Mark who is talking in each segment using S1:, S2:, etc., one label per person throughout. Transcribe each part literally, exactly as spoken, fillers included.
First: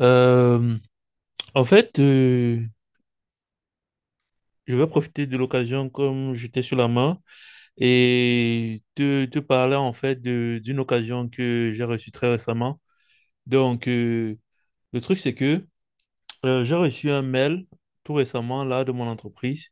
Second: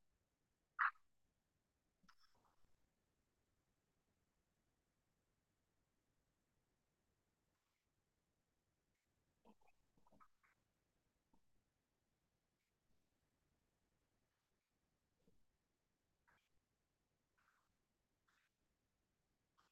S1: Euh, en fait, euh, je vais profiter de l'occasion comme j'étais sur la main et te, te parler en fait de- d'une occasion que j'ai reçue très récemment. Donc, euh, le truc, c'est que euh, j'ai reçu un mail tout récemment là de mon entreprise,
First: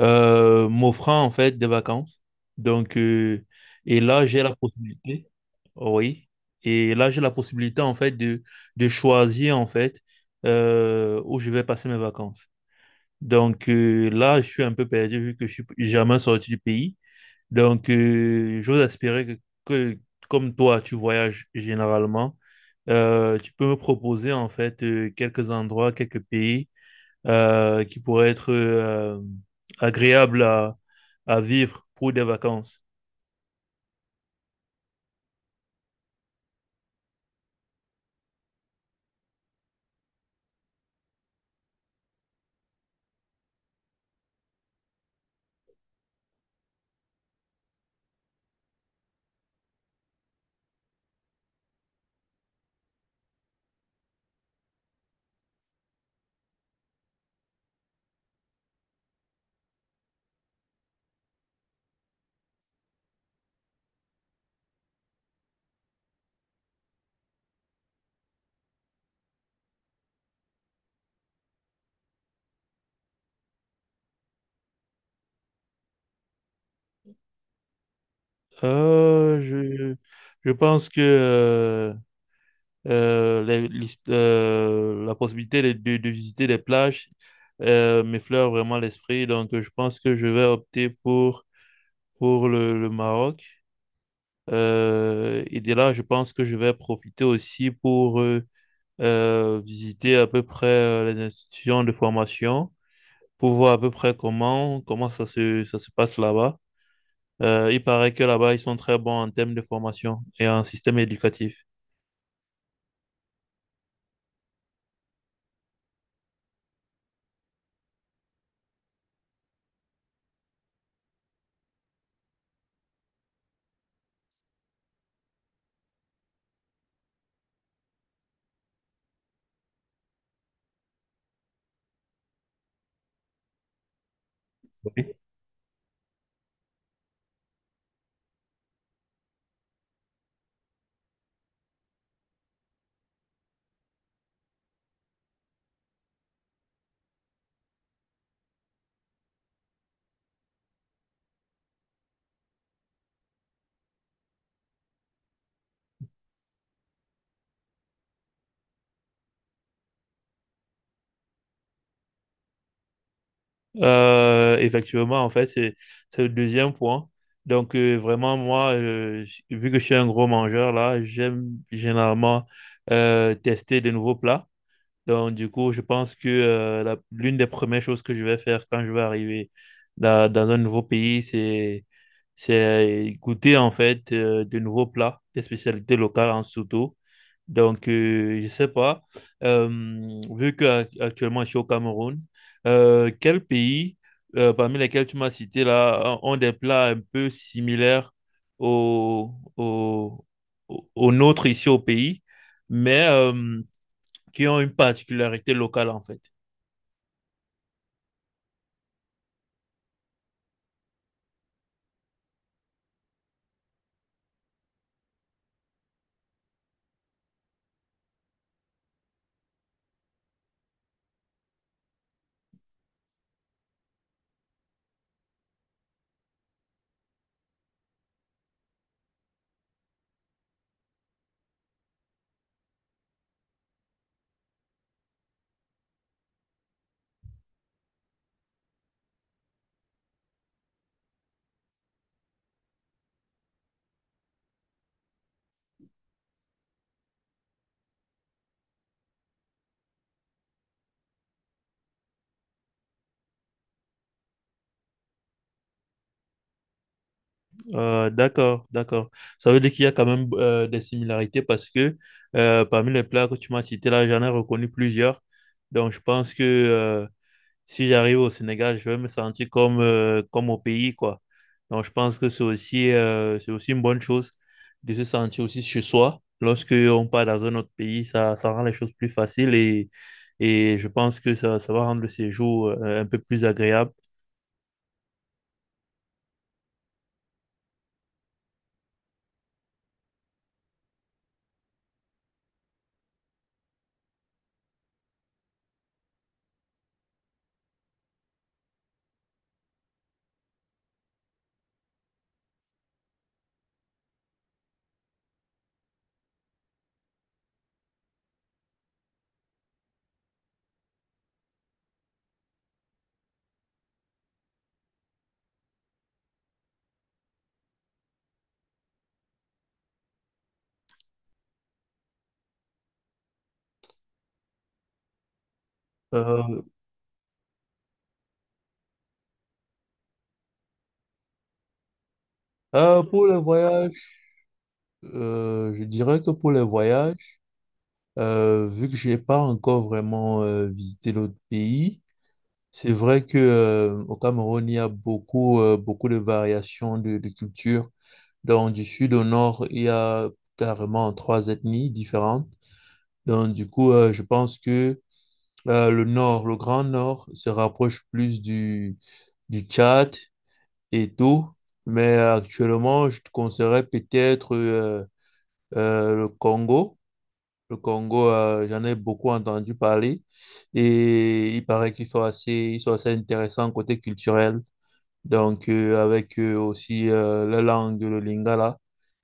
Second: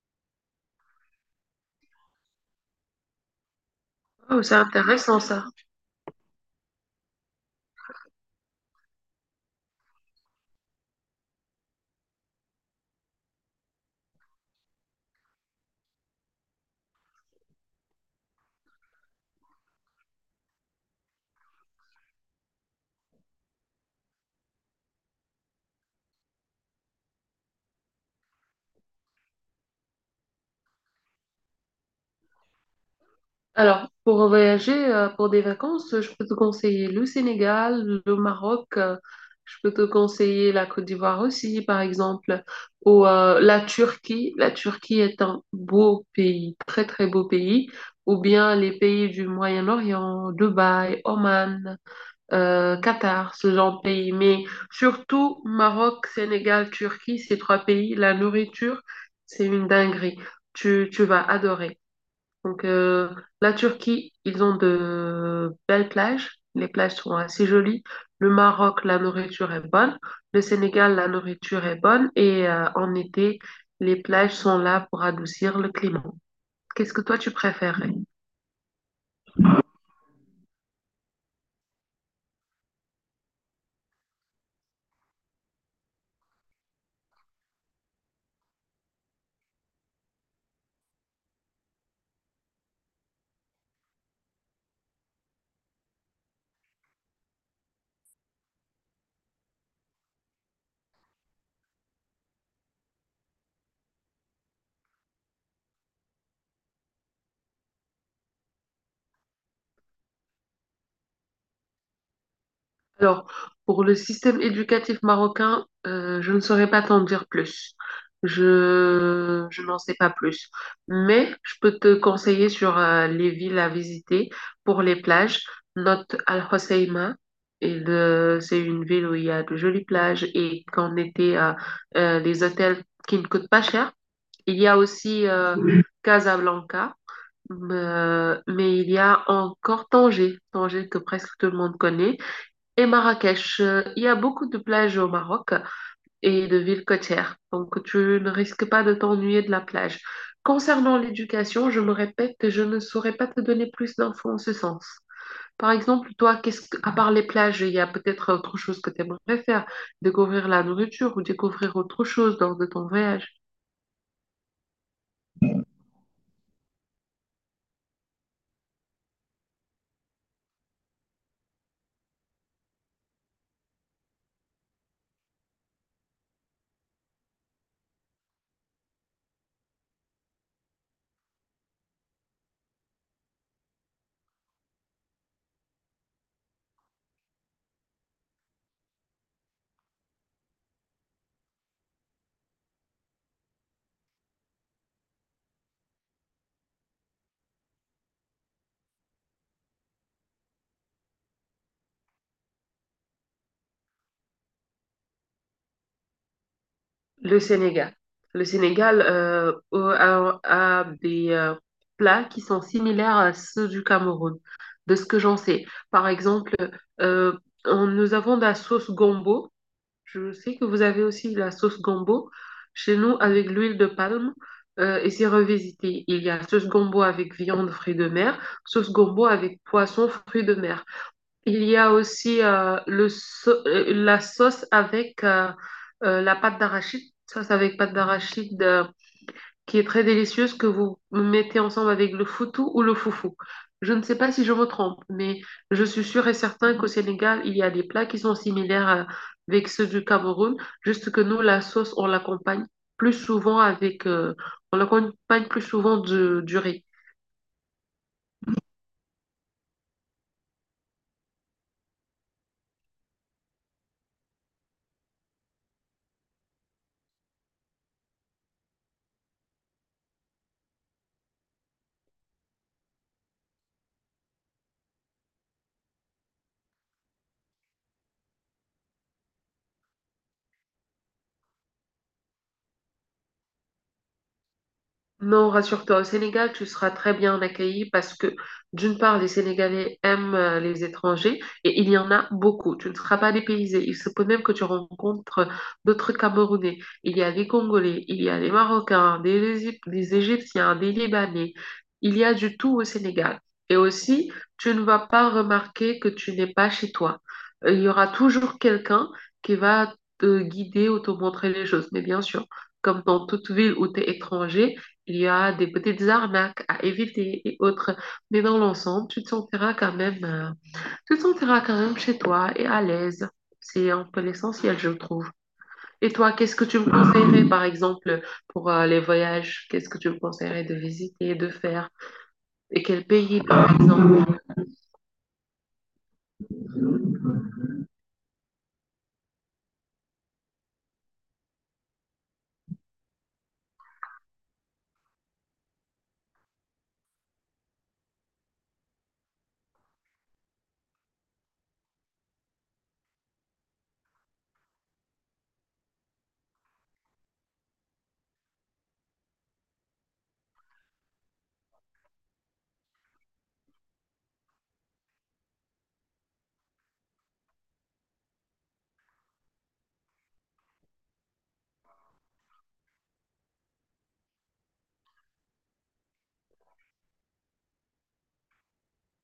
S1: euh, m'offrant en fait des vacances. Donc, euh, et là, j'ai
S2: Oh, c'est
S1: la
S2: intéressant
S1: possibilité,
S2: ça.
S1: Oh oui, et là, j'ai la possibilité en fait de, de choisir en fait euh, où je vais passer mes vacances. Donc euh, là, je suis un peu perdu vu que je suis jamais sorti du pays. Donc, euh, j'ose espérer que, que, comme toi, tu voyages généralement, euh, tu peux me proposer en fait euh, quelques endroits, quelques pays euh, qui pourraient être euh, agréables à, à vivre pour des vacances.
S2: Alors, pour voyager, euh, pour des vacances, je peux te conseiller le Sénégal, le Maroc, euh, je peux te conseiller la Côte d'Ivoire aussi, par exemple, ou euh, la Turquie. La Turquie est un beau pays, très très beau pays, ou bien les pays du Moyen-Orient, Dubaï, Oman, euh, Qatar, ce genre de pays. Mais surtout, Maroc, Sénégal, Turquie, ces trois pays, la nourriture, c'est une dinguerie. Tu, tu vas adorer. Donc, euh, la Turquie, ils ont de belles plages. Les plages sont assez jolies. Le Maroc, la nourriture est bonne. Le Sénégal, la nourriture est bonne. Et euh, en été, les plages sont là pour adoucir le climat. Qu'est-ce que toi, tu préférerais?
S1: Euh, je, je pense que euh, euh, les- l'hist- euh, la possibilité de, de- de visiter les plages euh, m'effleure vraiment l'esprit. Donc, euh, je pense que je vais opter pour, pour le, le Maroc. Euh, et de là, je pense que je vais profiter aussi pour euh, euh, visiter à peu près euh, les institutions de formation pour voir à peu près comment, comment ça se, ça se passe là-bas. Euh, il paraît que là-bas, ils sont très bons en termes de formation et en système éducatif.
S2: Alors, pour le système éducatif marocain, euh, je ne saurais pas t'en dire plus. Je, je n'en sais pas plus. Mais je peux te conseiller sur euh, les villes à visiter pour les plages. Note Al-Hoceima. Et le- c'est une ville où il y a de jolies plages et qu'en été, euh, euh, les hôtels qui ne coûtent pas cher. Il y a aussi euh, Casablanca, euh, mais il y a encore Tanger, Tanger que presque tout le monde connaît. Et Marrakech, euh, il y a beaucoup de plages au Maroc et de villes côtières, donc tu ne risques pas de t'ennuyer de la plage. Concernant l'éducation, je me répète que je ne saurais pas te donner plus d'infos en ce sens. Par exemple, toi, qu'est-ce que, à part les plages, il y a peut-être autre chose que tu aimerais faire, découvrir la nourriture ou découvrir autre chose lors de ton voyage.
S1: Euh, effectivement, en fait, c'est c'est le deuxième point. Donc, euh, vraiment, moi, euh, j- vu que je suis un gros mangeur, là, j'aime généralement euh, tester de nouveaux plats. Donc, du coup, je pense que euh, la- l'une des premières choses que je vais faire quand je vais arriver dans, dans un nouveau pays, c'est, c'est goûter en fait euh, de nouveaux plats, des spécialités locales en surtout. Donc, euh, je sais pas, euh, vu que ac- actuellement je suis au Cameroun, euh, quel pays euh, parmi lesquels tu m'as cité là ont ont des plats un peu similaires au, au, au au nôtre ici au pays? Mais euh, qui ont une particularité locale, en fait.
S2: Le Sénégal. Le Sénégal euh, a, a des euh, plats qui sont similaires à ceux du Cameroun, de ce que j'en sais. Par exemple, euh, on- nous avons de la sauce gombo. Je sais que vous avez aussi de la sauce gombo chez nous avec l'huile de palme euh, et c'est revisité. Il y a sauce gombo avec viande, fruits de mer, sauce gombo avec poisson, fruits de mer. Il y a aussi euh, le so- euh, la sauce avec euh, euh, la pâte d'arachide, sauce avec pâte d'arachide euh, qui est très délicieuse que vous mettez ensemble avec le foutou ou le foufou. Je ne sais pas si je me trompe, mais je suis sûre et certain qu'au Sénégal, il y a des plats qui sont similaires euh, avec ceux du Cameroun, juste que nous, la sauce, on l'accompagne plus souvent avec, euh, on l'accompagne plus souvent du, du riz.
S1: Euh, d'accord, d'accord. Ça veut dire qu'il y a quand même euh, des similarités parce que euh, parmi les plats que tu m'as cités là, j'en ai reconnu plusieurs. Donc je pense que euh, si j'arrive au Sénégal, je vais me sentir comme, euh, comme au pays, quoi. Donc, je pense que c'est aussi, euh, c'est aussi une bonne chose de se sentir aussi chez soi. Lorsque on part dans un autre pays, ça, ça rend les choses plus faciles et, et je pense que ça, ça va rendre le séjour euh, un peu plus agréable.
S2: Non, rassure-toi, au Sénégal, tu seras très bien accueilli parce que, d'une part, les Sénégalais aiment euh, les étrangers et il y en a beaucoup. Tu ne seras pas dépaysé. Il se peut même que tu rencontres euh, d'autres Camerounais. Il y a des Congolais, il y a des Marocains, des, Égyp- des Égyptiens, des Libanais. Il y a du tout au Sénégal. Et aussi, tu ne vas pas remarquer que tu n'es pas chez toi. Euh, Il y aura toujours quelqu'un qui va te guider ou te montrer les choses. Mais bien sûr, comme dans toute ville où tu es étranger, il y a des petites arnaques à éviter et autres, mais dans l'ensemble, tu te sentiras quand même, euh, tu te sentiras quand même chez toi et à l'aise. C'est un peu l'essentiel, je trouve. Et toi, qu'est-ce
S1: Euh,
S2: que tu me conseillerais, par exemple, pour euh, les voyages? Qu'est-ce que tu me conseillerais de visiter, de faire? Et
S1: euh,
S2: quel
S1: pour le
S2: pays, par
S1: voyage,
S2: exemple?
S1: euh, je dirais que pour le voyage, euh, vu que je n'ai pas encore vraiment euh, visité l'autre pays. C'est vrai que euh, au Cameroun, il y a beaucoup, euh, beaucoup de variations de, de culture. Donc, du sud au nord, il y a carrément trois ethnies différentes. Donc, du coup, euh, je pense que euh, le nord, le grand nord, se rapproche plus du, du Tchad et tout. Mais actuellement, je te conseillerais peut-être euh, euh, le Congo. Le Congo, euh, j'en ai beaucoup entendu parler et il paraît qu'ils sont assez, ils sont assez intéressants côté culturel. Donc, euh, avec euh, aussi euh, la langue, le lingala,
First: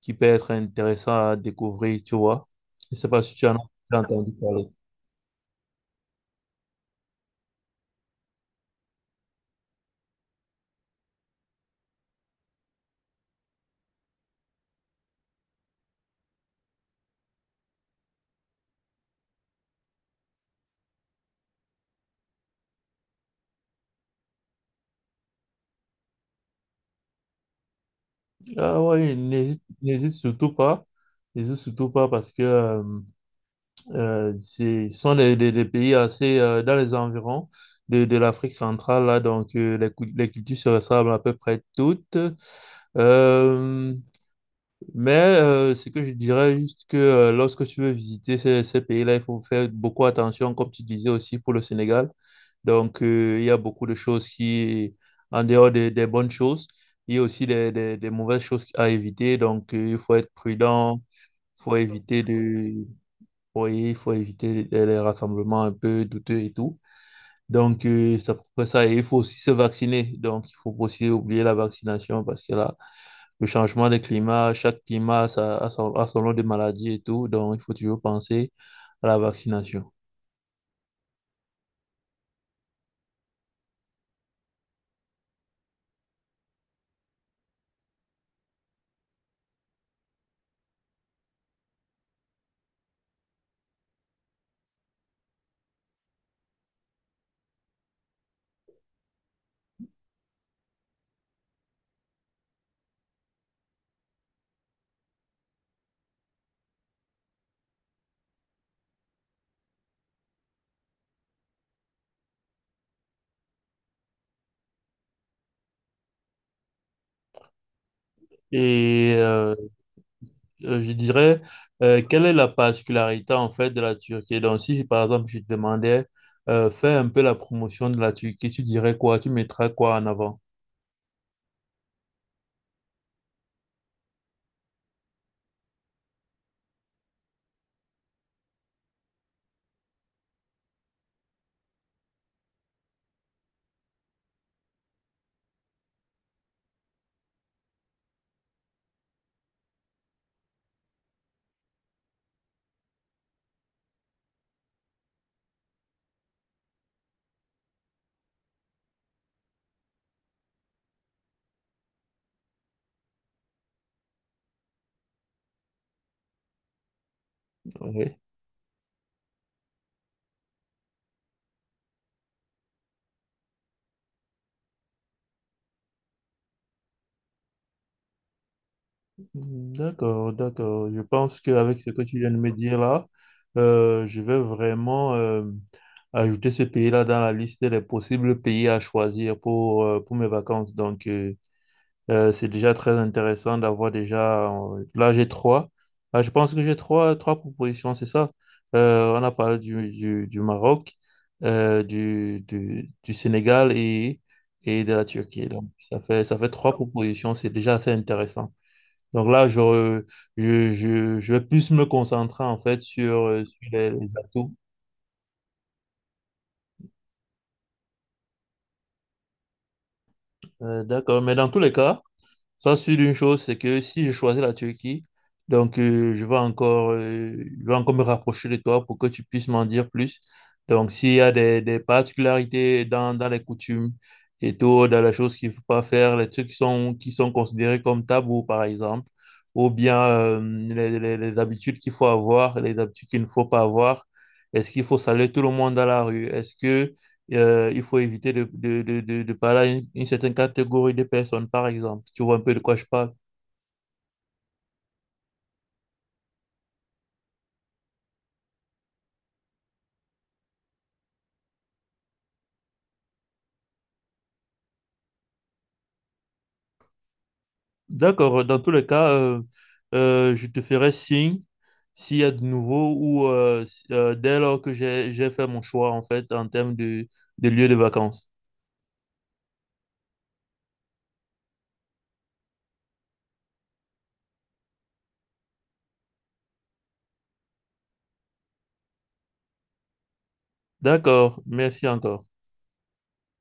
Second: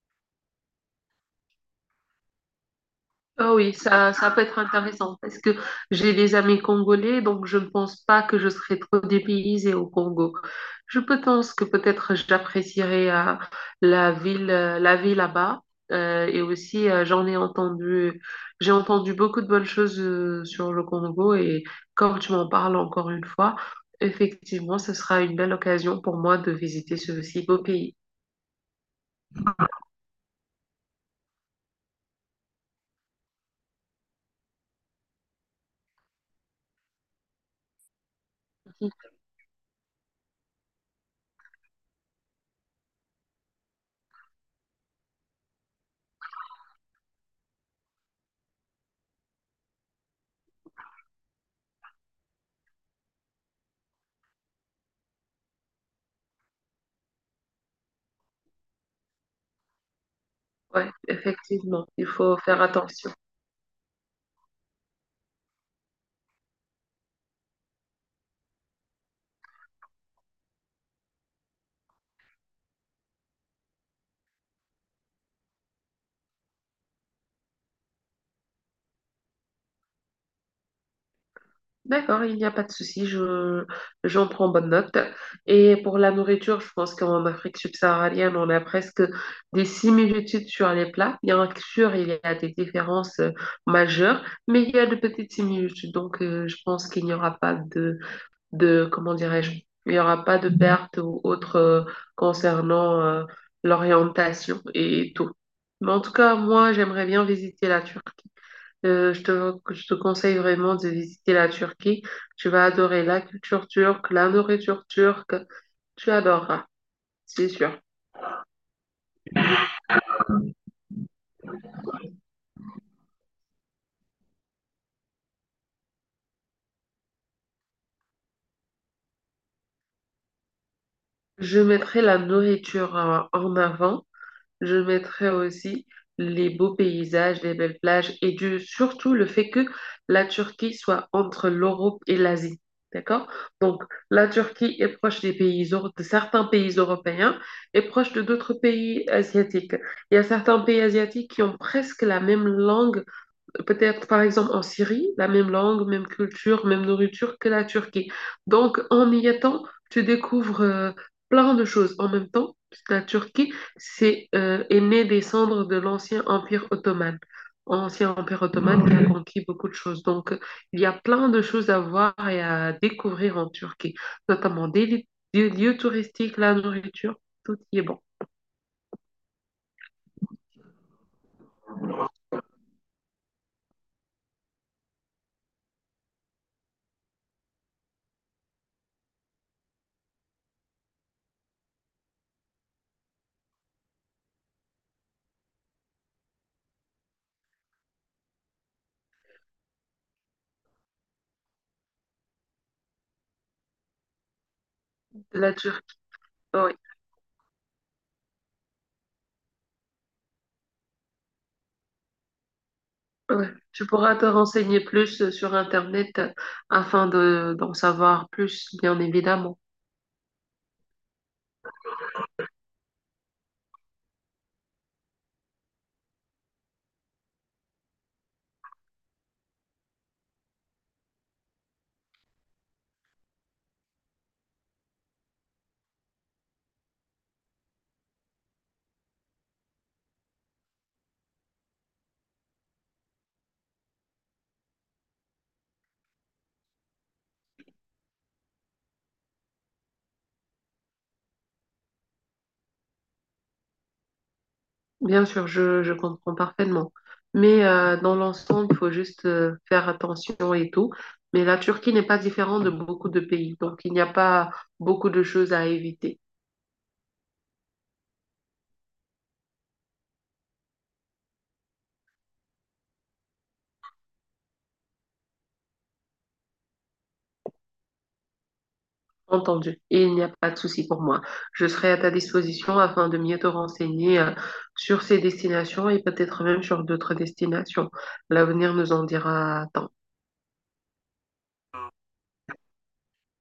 S1: qui peut être intéressant à découvrir, tu vois. Je ne sais pas si tu
S2: Ah
S1: en as
S2: oui,
S1: déjà
S2: ça, ça
S1: entendu
S2: peut être
S1: parler.
S2: intéressant parce que j'ai des amis congolais, donc je ne pense pas que je serai trop dépaysée au Congo. Je peux- pense que peut-être j'apprécierai euh, la ville, euh, la vie là-bas. Euh, et aussi, euh, j'en ai entendu, j'ai entendu beaucoup de bonnes choses euh, sur le Congo. Et comme tu m'en parles encore une fois, effectivement, ce sera une belle occasion pour moi de visiter ce si beau pays.
S1: Ah oui, n'hésite n'hésite surtout pas. N'hésite surtout pas parce que euh, euh, c'est- ce sont des, des- des pays assez euh, dans les environs de, de l'Afrique centrale, là, donc euh, les, cou- les cultures se ressemblent à peu près toutes. Euh, Mais euh, ce que je dirais juste que euh, lorsque tu veux visiter ces, ces pays-là, il faut faire beaucoup attention, comme tu disais aussi pour le Sénégal. Donc, euh, il y a beaucoup de choses qui, en dehors des, des bonnes choses, il y a aussi des, des- des mauvaises choses à éviter. Donc, euh, il faut être
S2: Ouais,
S1: prudent, il faut
S2: effectivement, il
S1: éviter
S2: faut faire
S1: de,
S2: attention.
S1: oui, il faut éviter les, les rassemblements un peu douteux et tout. Donc, euh, c'est à peu près ça. Et il faut aussi se vacciner. Donc, il faut aussi oublier la vaccination parce que là, le changement des climats, chaque climat a, sa- a son, a son lot de maladies et tout, donc il faut toujours penser à la vaccination.
S2: D'accord, il n'y a pas de souci, je, j'en prends bonne note. Et pour la nourriture, je pense qu'en Afrique subsaharienne, on a presque des similitudes sur les plats. Bien sûr, il y a des différences euh, majeures, mais il y a de petites similitudes. Donc, euh, je pense qu'il n'y aura pas de, de, comment dirais-je, il n'y aura pas de perte ou autre euh, concernant euh, l'orientation et tout. Mais en tout cas, moi, j'aimerais bien visiter la Turquie. Euh, je te, je te conseille vraiment de visiter la Turquie. Tu vas adorer la culture turque, la nourriture turque. Tu adoreras, c'est sûr.
S1: Et euh, euh, je dirais, euh, quelle est la particularité en fait de la Turquie? Donc si par exemple je te demandais, euh, fais un peu la promotion de la Turquie, tu dirais quoi? Tu mettrais quoi en avant?
S2: Je mettrai la nourriture euh, en avant. Je mettrais aussi les beaux paysages, les belles plages et du, surtout le fait que la Turquie soit entre l'Europe et l'Asie. D'accord? Donc, la Turquie est proche des pays, euro- de certains pays européens et proche de d'autres pays asiatiques. Il y a certains pays asiatiques qui ont presque la même langue peut-être par exemple en Syrie, la même langue, même culture, même nourriture que la Turquie. Donc en y étant, tu découvres euh, plein de choses en même temps. La Turquie c'est, euh, est née des cendres de l'ancien empire ottoman. Ancien
S1: Ok.
S2: empire ottoman qui a conquis beaucoup de choses. Donc euh, il y a plein de choses à voir et à découvrir en Turquie, notamment des, li- des lieux touristiques, la nourriture, tout y est bon.
S1: D'accord, d'accord. Je pense qu'avec ce que tu viens de me dire là, euh, je vais vraiment euh, ajouter ce pays-là dans la liste des possibles pays à choisir pour, euh, pour mes vacances. Donc, euh, euh, c'est déjà très intéressant d'avoir déjà... euh, là, j'ai trois. Ah, je pense que j'ai trois, trois propositions, c'est ça. Euh, on a parlé du, du, du Maroc, euh, du, du, du Sénégal et, et de la Turquie.
S2: La
S1: Donc,
S2: Turquie,
S1: ça fait, ça fait trois
S2: oui.
S1: propositions. C'est déjà assez intéressant. Donc là, je, je, je, je vais plus me concentrer en fait sur, euh,
S2: Ouais.
S1: sur
S2: Tu
S1: les, les
S2: pourras te
S1: atouts.
S2: renseigner plus euh, sur Internet euh, afin de, d'en savoir plus, bien évidemment.
S1: Euh, d'accord, mais dans tous les cas, sois sur une chose, c'est que si je choisis la Turquie, donc euh, je vais encore, euh, je vais encore me rapprocher de toi pour que tu puisses m'en dire plus. Donc s'il y a des, des particularités dans, dans les coutumes et tout, dans les choses qu'il ne faut pas faire, les trucs qui sont, qui sont considérés comme tabous, par exemple, ou bien euh, les, les- les habitudes qu'il faut avoir, les habitudes qu'il ne faut pas avoir. Est-ce qu'il faut saluer tout le monde dans la rue? Est-ce que euh, il faut éviter de, de, de, de, de parler à une, une certaine catégorie de personnes, par exemple. Tu vois un peu de quoi je parle.
S2: Bien sûr, je, je comprends parfaitement. Mais euh, dans l'ensemble, il faut juste euh, faire attention et tout. Mais la Turquie n'est pas différente de beaucoup de pays, donc il n'y a pas beaucoup de choses à éviter.
S1: D'accord, dans tous les cas, euh, euh, je te ferai signe s'il y a de nouveau ou euh, s- euh, dès lors que j'ai, j'ai fait mon choix, en fait, en termes de, de lieu de vacances.
S2: Entendu. Et il n'y a pas de souci pour moi. Je serai à ta disposition afin de mieux te renseigner euh, sur ces destinations et peut-être même sur d'autres destinations. L'avenir nous en dira tant.
S1: D'accord, merci encore.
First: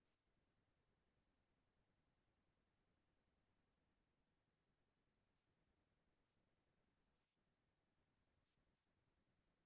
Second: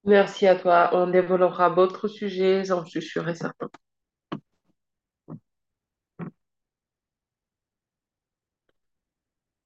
S2: Merci à toi. On développera d'autres sujets, j'en suis sûre et certaine.